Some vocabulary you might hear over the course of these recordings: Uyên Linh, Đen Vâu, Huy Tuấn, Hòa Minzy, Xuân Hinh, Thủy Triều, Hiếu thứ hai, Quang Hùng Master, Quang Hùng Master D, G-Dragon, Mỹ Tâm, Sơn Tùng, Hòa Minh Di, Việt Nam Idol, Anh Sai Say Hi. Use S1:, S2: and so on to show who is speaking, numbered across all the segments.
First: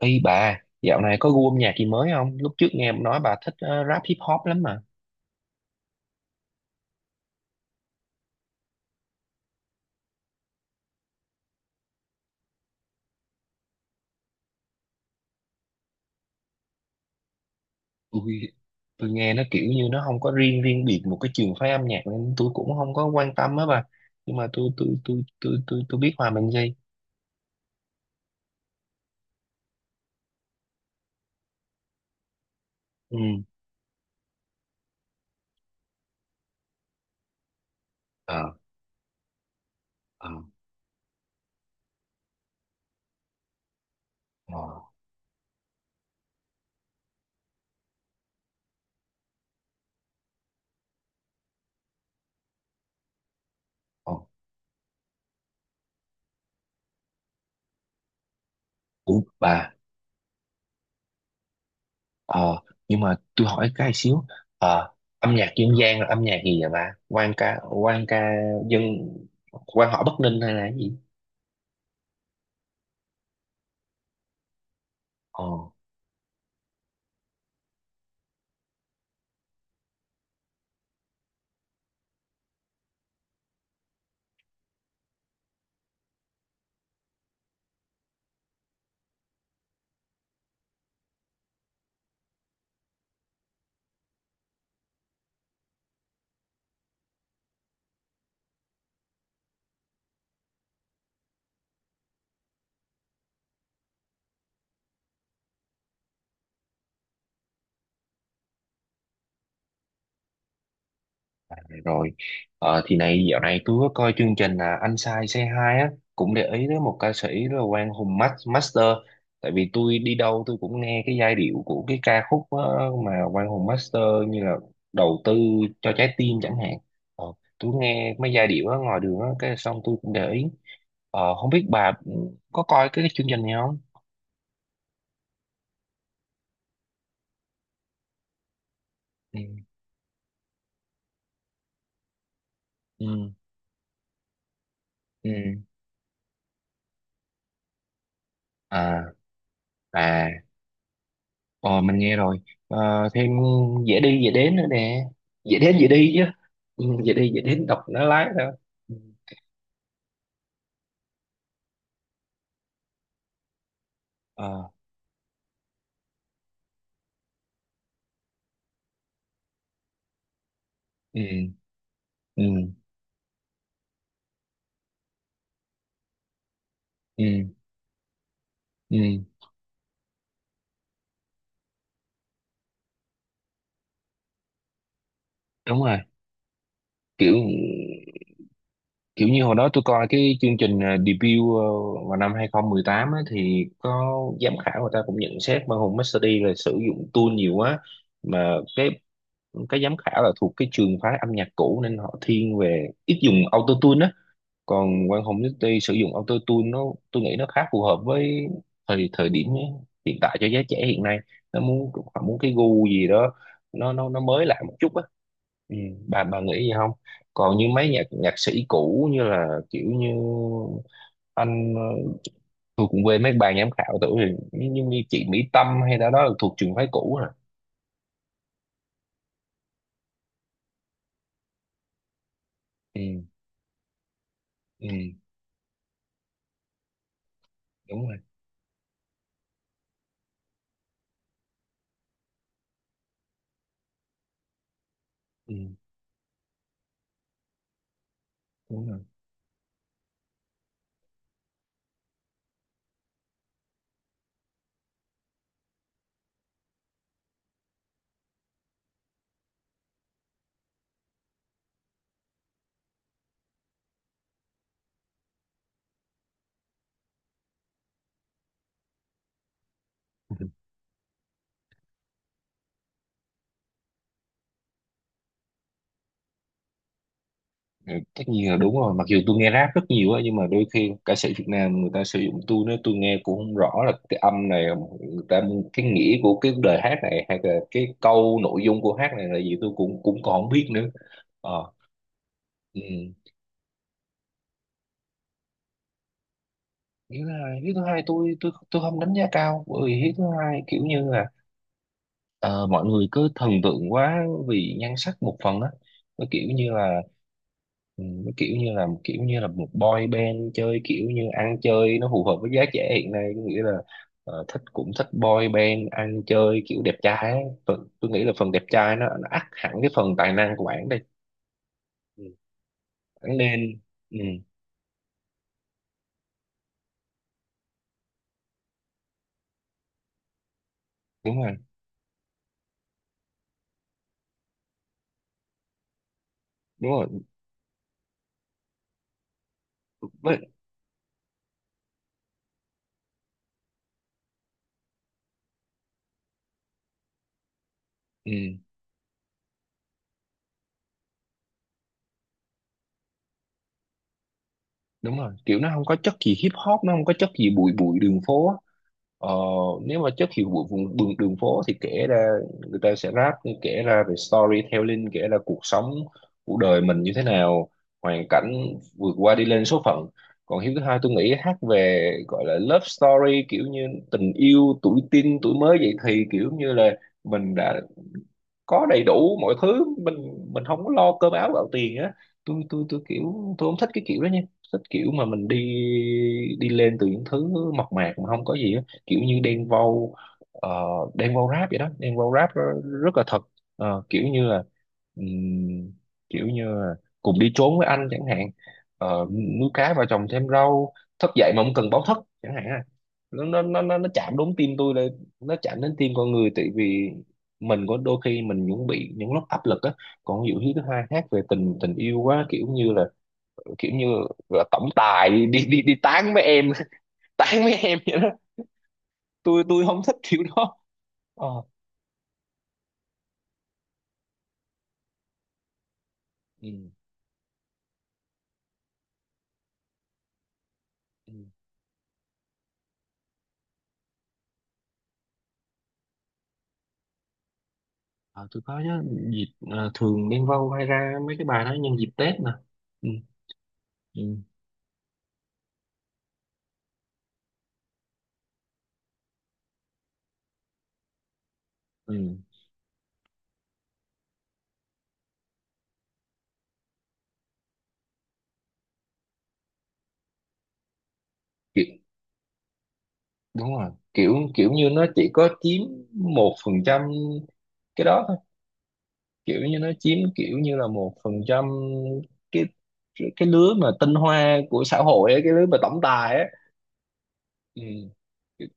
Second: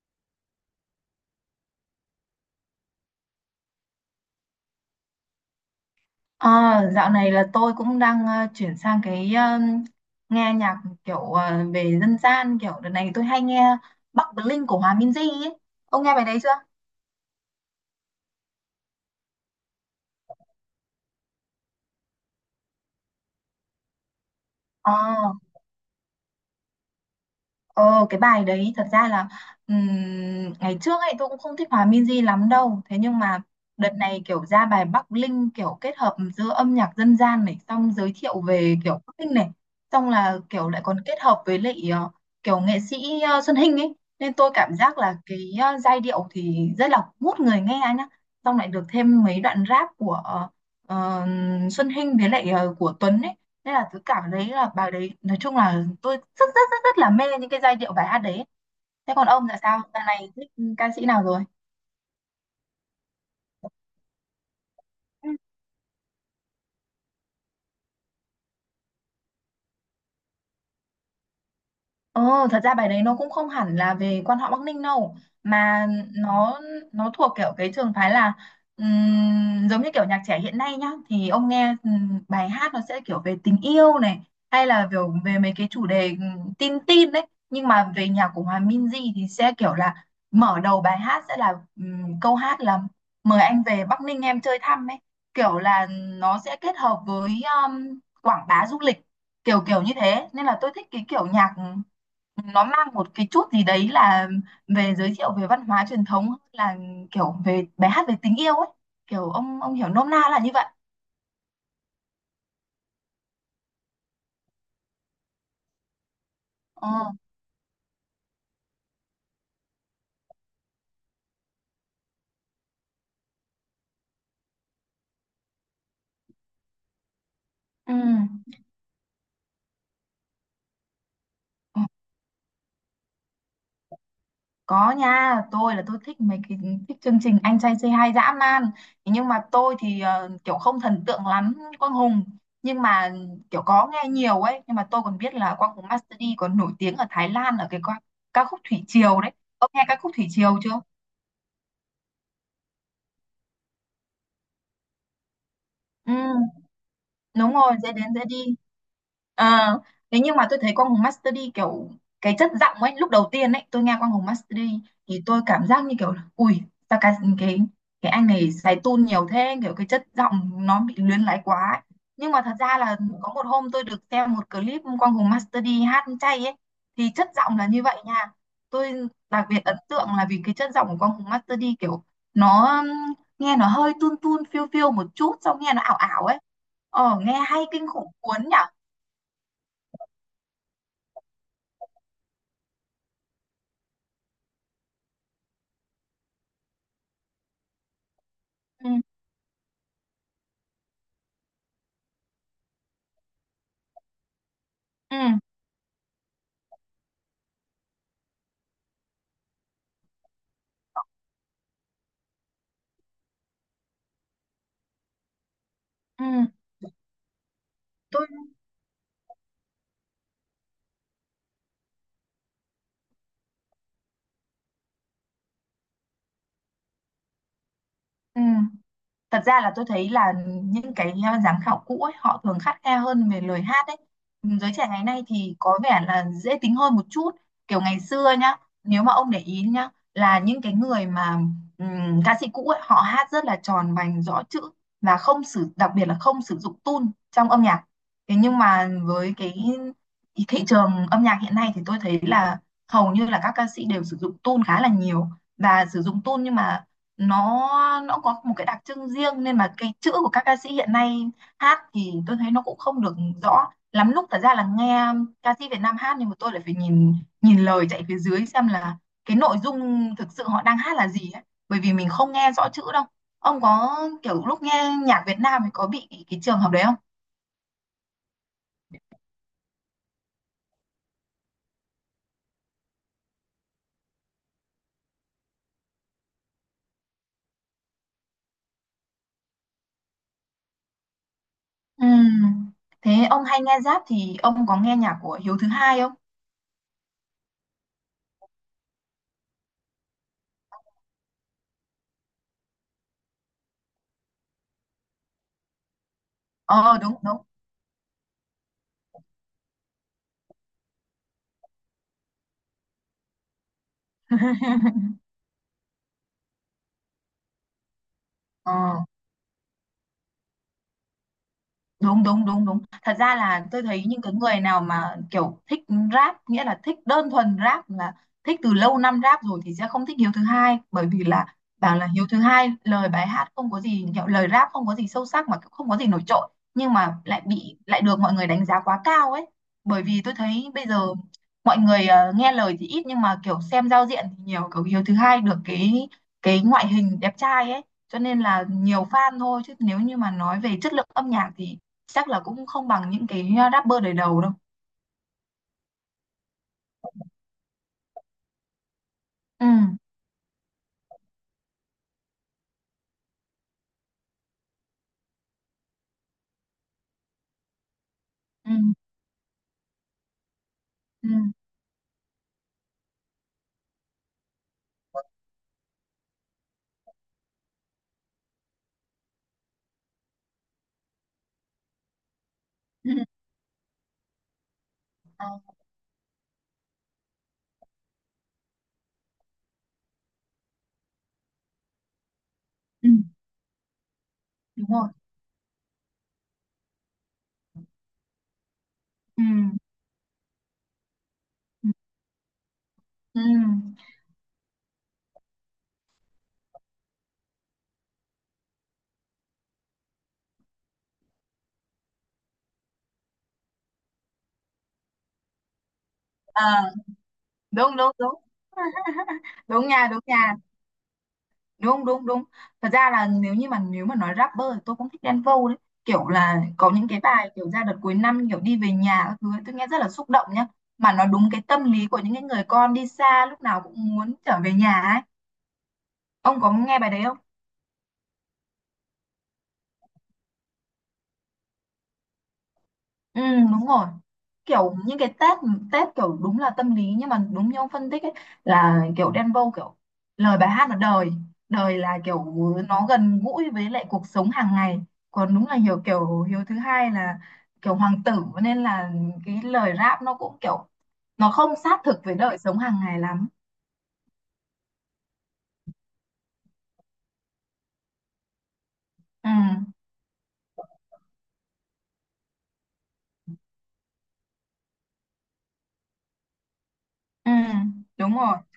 S1: Ý bà, dạo này có gu âm nhạc gì mới không? Lúc trước nghe nói bà thích rap hip hop lắm mà.
S2: À, dạo này là tôi cũng đang chuyển sang cái nghe nhạc kiểu về dân gian kiểu đợt này tôi hay nghe Bắc Bling của Hòa Minzy ấy. Ông nghe bài đấy chưa?
S1: Ui, tôi nghe nó kiểu như nó không có riêng riêng biệt một cái trường phái âm nhạc nên tôi cũng không có quan tâm á bà. Nhưng mà tôi tôi
S2: Ờ.
S1: tôi tôi tôi tôi biết Hòa Minh Di.
S2: Ờ cái bài đấy thật ra là ngày trước ấy tôi cũng không thích Hòa Minzy lắm đâu, thế
S1: Ừ.
S2: nhưng mà đợt này kiểu ra bài Bắc Linh, kiểu kết hợp giữa âm nhạc dân gian này, xong giới thiệu
S1: Ờ,
S2: về kiểu Bắc Linh này, xong
S1: ờ,
S2: là kiểu lại còn kết hợp với lại kiểu nghệ sĩ Xuân Hinh ấy, nên tôi cảm
S1: ờ.
S2: giác là cái giai điệu thì rất là hút người nghe anh nhá, xong lại được thêm mấy đoạn rap của ờ, Xuân Hinh với lại của Tuấn ấy, nên là tôi
S1: Ờ.
S2: cảm thấy là bài đấy nói chung là tôi rất rất rất rất là mê những cái giai điệu bài hát đấy. Thế
S1: Ủa
S2: còn ông là
S1: bà,
S2: sao, dạo này thích ca sĩ nào rồi?
S1: ờ nhưng mà tôi hỏi cái xíu. Ờ Âm nhạc dân gian là âm nhạc gì vậy bà? Quan ca dân quan họ Bắc Ninh hay là cái gì?
S2: Ờ, thật ra bài đấy nó cũng không hẳn là về quan họ Bắc Ninh đâu,
S1: Ờ.
S2: mà nó nó thuộc kiểu cái trường phái là giống như kiểu nhạc trẻ hiện nay nhá, thì ông nghe bài hát nó sẽ kiểu về tình yêu này, hay là kiểu về mấy cái chủ đề tin tin đấy, nhưng mà về nhạc của Hòa Minzy thì sẽ kiểu là mở đầu bài hát sẽ là câu hát là mời anh về Bắc Ninh em chơi thăm ấy, kiểu là nó sẽ kết hợp với quảng bá du lịch kiểu kiểu như thế, nên là tôi thích cái kiểu nhạc nó mang một cái chút gì đấy là về giới thiệu về văn hóa truyền thống hơn là kiểu về bài hát về tình yêu ấy, kiểu ông hiểu nôm na là như vậy.
S1: Rồi, thì này dạo này tôi có coi chương trình là Anh Sai Say Hi á, cũng để ý tới
S2: Ờ.
S1: một ca sĩ là Quang Hùng Master. Tại vì tôi đi đâu tôi cũng nghe cái giai điệu của cái ca khúc mà Quang Hùng Master như là đầu tư cho trái tim chẳng hạn. Ờ, tôi
S2: Ừ.
S1: nghe mấy giai điệu đó ngoài đường á, cái xong tôi cũng để ý. Không biết
S2: Ừ.
S1: bà có coi cái chương trình này không?
S2: Có nha, tôi là tôi thích mấy cái, thích chương trình anh trai say hi dã man. Thế nhưng
S1: Ừ.
S2: mà tôi thì kiểu không thần tượng lắm Quang Hùng, nhưng mà
S1: Ừ.
S2: kiểu có nghe nhiều ấy, nhưng mà tôi còn
S1: Ừ.
S2: biết là Quang Hùng Master D còn nổi tiếng ở Thái Lan ở cái ca khúc Thủy
S1: À,
S2: Triều đấy. Ông nghe ca khúc Thủy
S1: à.
S2: Triều chưa?
S1: Ờ, mình nghe rồi. Thêm dễ đi dễ đến nữa nè, dễ đến dễ đi
S2: Ừ,
S1: chứ. Dễ đi dễ
S2: đúng
S1: đến
S2: rồi,
S1: đọc
S2: dễ
S1: nó
S2: đến dễ
S1: lái
S2: đi.
S1: thôi. Ừ.
S2: À, thế nhưng mà tôi thấy Quang Hùng Master D kiểu cái chất giọng ấy, lúc đầu tiên ấy, tôi nghe Quang Hùng Master D
S1: Ờ.
S2: thì tôi cảm giác như kiểu là, ui, sao cái cái anh này xài tune nhiều thế, kiểu cái chất giọng nó bị luyến
S1: Ừ.
S2: láy quá ấy. Nhưng mà
S1: Ừ.
S2: thật ra là có một hôm tôi được xem một clip Quang Hùng Master D hát chay ấy, thì
S1: Ừ.
S2: chất giọng là như vậy nha. Tôi
S1: Ừ.
S2: đặc biệt ấn tượng là vì cái chất giọng của Quang Hùng Master D kiểu nó nghe nó hơi tun tun phiêu phiêu một chút, xong nghe
S1: Đúng
S2: nó ảo
S1: rồi,
S2: ảo ấy, ờ
S1: kiểu
S2: nghe hay kinh khủng cuốn nhở.
S1: kiểu như hồi đó tôi coi cái chương trình debut, vào năm 2018 á, thì có giám khảo người ta cũng nhận xét mà Hùng Master là sử dụng tool nhiều quá mà cái
S2: Ừ.
S1: cái giám khảo là thuộc cái trường phái âm nhạc cũ nên họ thiên về ít dùng auto, còn
S2: Ừ.
S1: Quang Hùng City sử dụng auto tune nó, tôi nghĩ nó khá phù hợp với thời thời điểm hiện tại cho giới trẻ hiện nay, nó muốn họ muốn cái gu gì đó nó mới lạ một chút á. ừ, bà
S2: Ừ.
S1: bà nghĩ gì không, còn như mấy nhạc
S2: Tôi,
S1: nhạc sĩ cũ như là kiểu như anh tôi cũng quên mấy bài giám khảo tuổi rồi như chị Mỹ Tâm hay đó đó là thuộc trường phái cũ rồi.
S2: ừ, thật ra là tôi thấy là những cái giám khảo cũ ấy, họ thường khắt khe
S1: Ừ.
S2: hơn về lời hát ấy, giới trẻ
S1: Ừ.
S2: ngày nay thì có vẻ là dễ tính hơn một chút, kiểu ngày
S1: Đúng rồi.
S2: xưa nhá, nếu mà ông để ý nhá là những cái người mà ca sĩ cũ ấy họ hát rất là tròn vành rõ chữ và không
S1: Ừ.
S2: sử, đặc biệt là không sử dụng tune trong âm nhạc, thế nhưng
S1: Đúng
S2: mà
S1: rồi.
S2: với cái thị trường âm nhạc hiện nay thì tôi thấy là hầu như là các ca sĩ đều sử dụng tune khá là nhiều, và sử dụng tune nhưng mà nó nó có một cái đặc trưng riêng, nên mà cái chữ của các ca sĩ hiện nay hát thì tôi thấy nó cũng không được rõ lắm lúc, thật ra là nghe ca sĩ Việt Nam hát nhưng mà tôi lại phải nhìn nhìn lời chạy phía dưới xem là cái nội dung thực sự họ đang hát là gì ấy. Bởi vì mình không nghe rõ chữ đâu. Ông có kiểu lúc nghe nhạc Việt Nam thì có bị cái trường hợp đấy không?
S1: Ừ, tất nhiên là đúng rồi, mặc dù tôi nghe rap rất nhiều á nhưng mà đôi khi ca sĩ Việt Nam người ta sử dụng tôi nữa tôi nghe cũng không rõ là cái âm này người ta, cái nghĩa của cái lời hát này hay là cái câu nội dung của hát này là gì tôi cũng cũng còn không biết nữa. Ờ.
S2: Ừm.
S1: Ừ.
S2: Thế ông hay nghe rap thì ông có nghe nhạc của Hiếu thứ hai không?
S1: Hiếu thứ hai, tôi không đánh giá cao, bởi vì hiếu thứ hai kiểu như là ờ, mọi người cứ thần tượng quá vì nhan sắc một phần á. Nó kiểu như
S2: Ờ
S1: là.
S2: đúng đúng.
S1: Ừ, nó kiểu như là một boy band chơi kiểu như ăn chơi nó phù hợp với giá trẻ hiện nay, có nghĩa là thích cũng thích boy band ăn chơi kiểu đẹp trai ấy. Phần, tôi nghĩ là phần đẹp
S2: Ờ
S1: trai nó ắt hẳn cái phần tài năng của bạn đây.
S2: đúng
S1: Ừ.
S2: đúng đúng đúng thật ra
S1: Bạn
S2: là
S1: nên.
S2: tôi thấy
S1: Ừ,
S2: những cái người nào mà kiểu thích rap, nghĩa là thích đơn thuần rap, là thích từ lâu năm rap rồi, thì sẽ không thích Hiếu thứ hai, bởi vì
S1: đúng
S2: là
S1: rồi.
S2: bảo là Hiếu thứ hai lời bài hát không có gì, kiểu lời rap không có gì sâu sắc mà cũng không có gì nổi trội,
S1: Đúng
S2: nhưng
S1: rồi
S2: mà lại bị lại được mọi người đánh giá quá cao ấy, bởi vì tôi
S1: với.
S2: thấy bây giờ mọi người nghe lời thì ít nhưng mà kiểu xem giao diện thì nhiều, kiểu Hiếu thứ hai được cái ngoại hình đẹp trai ấy, cho nên
S1: Ừ.
S2: là nhiều fan thôi, chứ nếu như mà nói về chất lượng âm nhạc thì chắc là cũng không bằng những cái rapper đời đầu đâu.
S1: Đúng rồi, kiểu nó không có chất gì hip hop, nó không có chất gì bụi bụi đường phố á. ờ,
S2: Ừ.
S1: Nếu mà chất gì bụi vùng đường phố thì kể ra người ta sẽ rap, kể ra về storytelling, kể ra cuộc sống, cuộc đời mình như thế nào, hoàn cảnh
S2: Ừ.
S1: vượt qua đi lên số phận. Còn hiếu thứ hai tôi
S2: Ừ.
S1: nghĩ hát về gọi là love story, kiểu như tình yêu tuổi teen tuổi mới dậy thì, kiểu như là mình đã có đầy đủ mọi thứ, mình không có lo cơm áo gạo tiền á. Tôi
S2: Ừ.
S1: kiểu tôi không thích cái kiểu đó nha, thích kiểu mà
S2: Ờ.
S1: mình đi, đi lên từ những thứ mộc mạc mà không có gì á, kiểu như đen vâu. Ờ, đen vâu rap vậy đó, đen vâu
S2: Ừ,
S1: rất là thật. Ờ, kiểu như là,
S2: đúng rồi.
S1: ừm, kiểu như là cùng đi trốn với anh chẳng hạn. Ờ,
S2: Ừ.
S1: Nuôi cá vào trồng thêm rau, thức dậy mà không
S2: Ừ.
S1: cần báo thức chẳng hạn à.
S2: Ừ.
S1: Nó chạm đúng tim tôi đây, nó chạm đến tim con người, tại vì mình có đôi khi mình cũng bị những lúc áp lực á. Còn ví dụ như thứ hai khác về tình tình yêu quá, kiểu như là, kiểu như là tổng tài đi tán với em.
S2: À,
S1: Tán với
S2: đúng
S1: em
S2: đúng
S1: vậy đó.
S2: đúng.
S1: Tôi
S2: Đúng
S1: không
S2: nha,
S1: thích
S2: đúng
S1: kiểu
S2: nha.
S1: đó. Ờ.
S2: Đúng đúng đúng, thật ra là nếu như mà nếu mà nói rapper thì tôi cũng thích Đen Vâu đấy, kiểu là
S1: Ừ.
S2: có những cái bài kiểu ra đợt cuối năm kiểu đi về nhà các thứ ấy, tôi nghe rất là xúc động nhá, mà nó
S1: Ừ.
S2: đúng cái tâm lý của những cái người con đi xa lúc nào cũng muốn trở về nhà ấy. Ông có nghe bài đấy không?
S1: Ờ, tôi có nhớ dịp thường Đen Vâu hay ra mấy cái bài đó nhân dịp Tết mà. Ừ.
S2: Ừ, đúng rồi,
S1: Ừ.
S2: kiểu những cái Tết Tết kiểu đúng là tâm lý, nhưng mà đúng như ông phân tích ấy, là kiểu Đen Vâu kiểu lời bài hát là đời đời là
S1: Ừ.
S2: kiểu nó gần gũi với lại cuộc sống hàng ngày, còn đúng là hiểu kiểu Hiếu thứ hai là kiểu hoàng tử, nên là cái lời rap nó cũng kiểu nó không
S1: Kiểu
S2: sát thực với đời sống hàng ngày lắm.
S1: đúng rồi, kiểu kiểu như nó chỉ có chiếm 1% cái đó thôi, kiểu như nó
S2: Ừ.
S1: chiếm kiểu như là 1% cái cái lứa mà tinh hoa của xã hội ấy, cái lứa mà tổng tài ấy.
S2: Ừ.
S1: Ừ.
S2: Đúng rồi.
S1: Kiểu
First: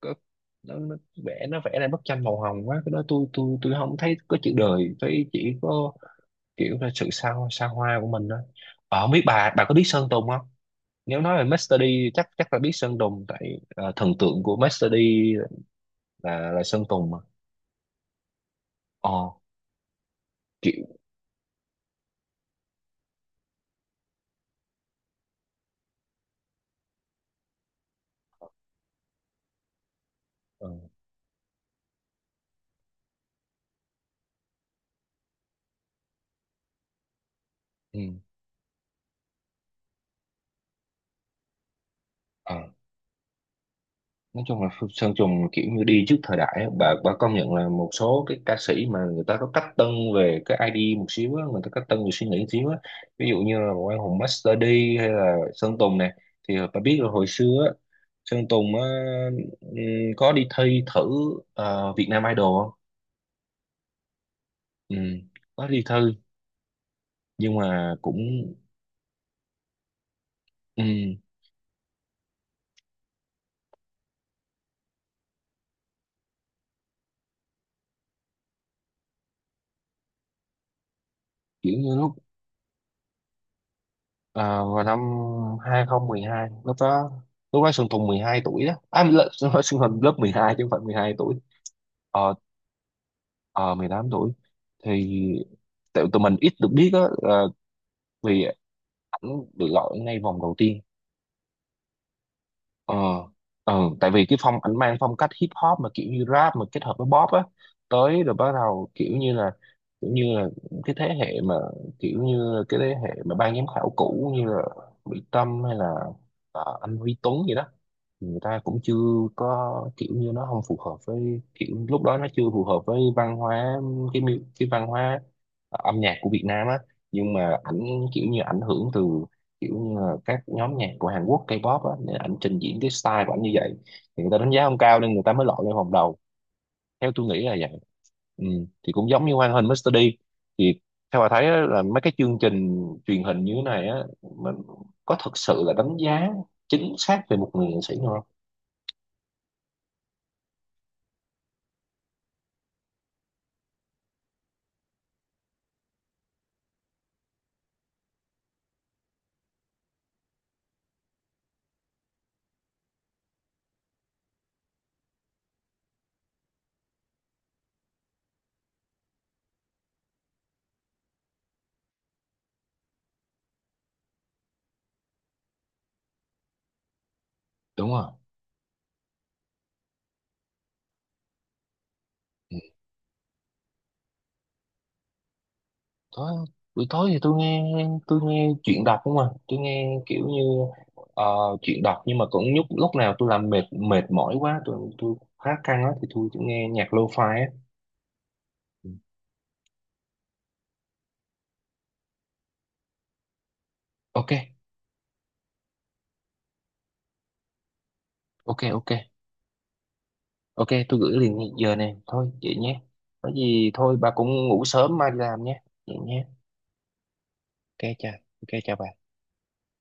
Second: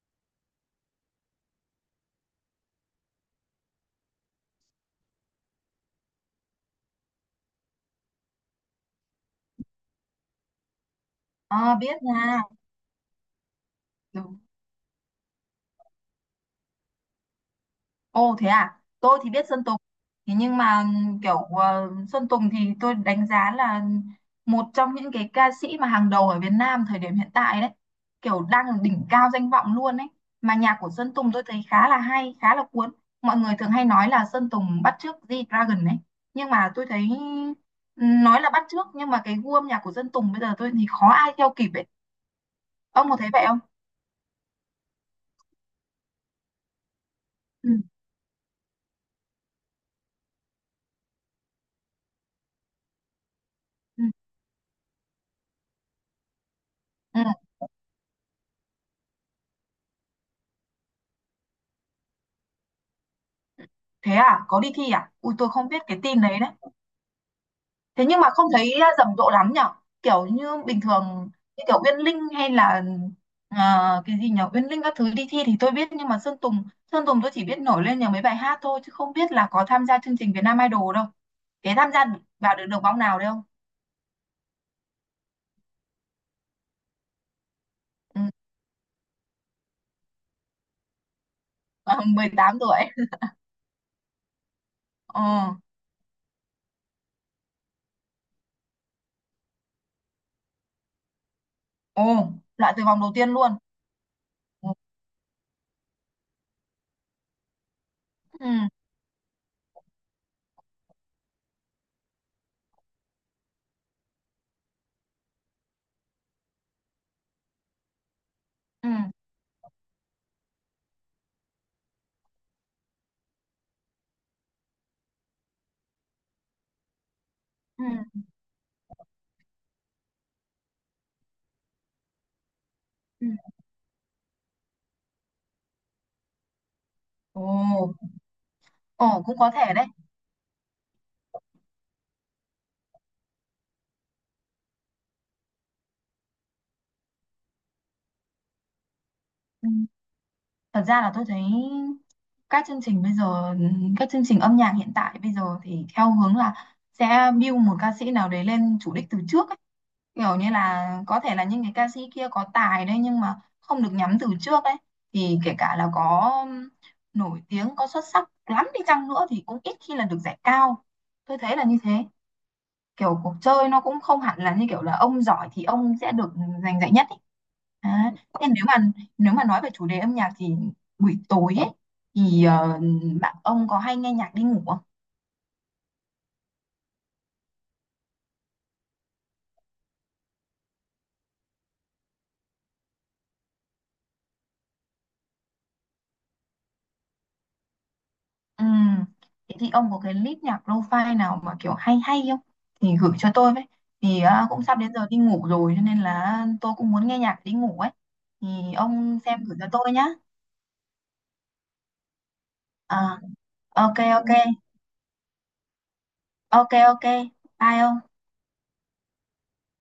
S1: có, nó vẽ, nó vẽ ra bức tranh màu hồng quá, cái đó tôi không thấy có chữ đời, thấy chỉ có kiểu là sự xa xa hoa của mình thôi. Ờ, không biết bà có biết Sơn Tùng không, nếu nói về
S2: Ờ
S1: Master D
S2: biết
S1: chắc
S2: nha.
S1: chắc là biết Sơn Tùng, tại thần
S2: Đúng.
S1: tượng của Master D là Sơn Tùng mà.
S2: Ồ thế à, tôi
S1: Ờ.
S2: thì biết Sơn Tùng. Thế nhưng
S1: Kiểu.
S2: mà kiểu Sơn Tùng thì tôi đánh giá là một trong những cái ca sĩ mà hàng đầu ở Việt Nam thời điểm hiện tại đấy. Kiểu đang ở đỉnh cao danh vọng luôn đấy. Mà
S1: Ờ.
S2: nhạc của Sơn Tùng tôi thấy khá là hay, khá là cuốn. Mọi người thường hay nói là Sơn Tùng bắt chước G-Dragon đấy. Nhưng mà tôi thấy
S1: Ừ.
S2: nói là bắt chước nhưng mà cái gu âm nhạc của Sơn Tùng bây giờ tôi thì khó ai theo kịp ấy.
S1: Ờ.
S2: Ông có thấy vậy không?
S1: Nói chung là Sơn Tùng kiểu như đi trước thời đại á. Bà công nhận là
S2: Ừ.
S1: một số cái ca sĩ mà người ta có cách tân về cái ID một xíu á, người ta cách tân về suy nghĩ một xíu á, ví dụ như là Quang
S2: Ừ.
S1: Hùng Master D hay là Sơn Tùng này, thì bà biết là
S2: Ừ,
S1: hồi xưa á, Sơn Tùng á, ừm, có đi thi thử Việt Nam Idol không?
S2: thế à, có đi thi à?
S1: Ừm,
S2: Ui tôi
S1: có
S2: không
S1: đi
S2: biết
S1: thi
S2: cái tin đấy đấy.
S1: nhưng mà
S2: Thế
S1: cũng,
S2: nhưng mà không thấy à, rầm rộ lắm nhở, kiểu như bình
S1: ừm,
S2: thường như kiểu Uyên Linh hay là, à, cái gì nhở, Uyên Linh các thứ đi thi thì tôi biết nhưng mà Sơn Tùng tôi chỉ biết nổi lên nhờ mấy bài hát thôi chứ không biết là có tham gia chương trình Việt Nam Idol đâu. Thế
S1: kiểu
S2: tham
S1: như
S2: gia
S1: lúc
S2: vào được được vòng nào đấy không?
S1: ờ, vào năm 2012, lúc đó, lúc đó Sơn Tùng
S2: Ừ,
S1: 12 tuổi đó à, lớp, Sơn Tùng lớp 12 chứ không phải 12 tuổi.
S2: à,
S1: Ờ,
S2: 18 tuổi.
S1: ờ, 18 tuổi thì
S2: Ờ.
S1: tại tụi mình ít được biết á, vì ảnh được gọi ngay vòng đầu tiên.
S2: Ồ, loại từ
S1: ờ
S2: vòng đầu tiên luôn.
S1: ờ, Tại vì cái phong
S2: Ừ.
S1: ảnh mang phong cách hip hop mà kiểu như rap mà kết hợp với pop á, tới rồi
S2: Ừ.
S1: bắt đầu kiểu như là, kiểu như là cái thế hệ mà, kiểu như cái thế hệ mà ban giám khảo cũ như là Mỹ Tâm hay là anh Huy Tuấn gì đó, người ta cũng
S2: Ừ.
S1: chưa có, kiểu như nó không phù hợp với kiểu lúc đó nó chưa phù hợp với văn hóa, cái văn hóa âm nhạc của Việt Nam á, nhưng mà ảnh
S2: Ừ.
S1: kiểu như ảnh hưởng từ kiểu như là các nhóm nhạc của Hàn Quốc K-pop á, nên ảnh trình diễn cái style
S2: Ừ.
S1: của ảnh như vậy thì người ta đánh giá không cao nên người ta mới lọt lên vòng đầu, theo tôi nghĩ
S2: Ồ.
S1: là vậy. Ừ. Thì cũng
S2: Ồ
S1: giống như
S2: cũng có
S1: Hoàng Hình
S2: thể đấy.
S1: Mr. D thì theo bà thấy á, là mấy cái chương trình truyền hình như thế này á, mình có thực sự là đánh giá chính xác về một người nghệ sĩ không?
S2: Ừ. Thật ra là tôi thấy các chương trình bây giờ, các chương trình âm nhạc hiện tại bây giờ thì theo hướng là sẽ build một ca sĩ nào đấy lên chủ đích từ trước ấy. Kiểu như là có thể là những cái ca sĩ kia có tài đấy nhưng mà không được nhắm từ trước ấy. Thì kể cả là có nổi tiếng, có xuất sắc lắm đi chăng nữa thì cũng ít khi là được giải cao. Tôi thấy là như thế, kiểu cuộc chơi nó cũng không hẳn là như kiểu là ông giỏi thì ông sẽ được giành giải nhất ấy.
S1: Đúng
S2: Đấy.
S1: rồi.
S2: Thế nếu mà nói về chủ đề âm nhạc thì buổi tối ấy, thì
S1: Ừ.
S2: bạn ông có hay nghe nhạc đi ngủ không?
S1: tối Buổi tối thì tôi nghe chuyện đọc không à, tôi nghe kiểu như ờ, chuyện đọc, nhưng mà cũng lúc lúc nào tôi làm mệt mệt mỏi quá, tôi khá căng á thì tôi chỉ nghe nhạc lo-fi á.
S2: Ừ.
S1: Ừ.
S2: Thế thì ông có cái list nhạc lo-fi nào mà kiểu hay hay không? Thì gửi cho tôi với. Thì
S1: Ok.
S2: à, cũng sắp đến giờ đi ngủ rồi cho nên là tôi cũng muốn nghe nhạc đi ngủ ấy. Thì
S1: Ok, ok.
S2: ông xem gửi cho tôi nhá.
S1: Ok, tôi gửi liền ngay giờ này thôi vậy nhé.
S2: À,
S1: Có gì thôi
S2: ok
S1: bà cũng
S2: ok.
S1: ngủ sớm mai đi làm nhé, vậy nhé.
S2: Ok ok. Bye
S1: Ok,
S2: ông.
S1: chào. Ok, chào bà.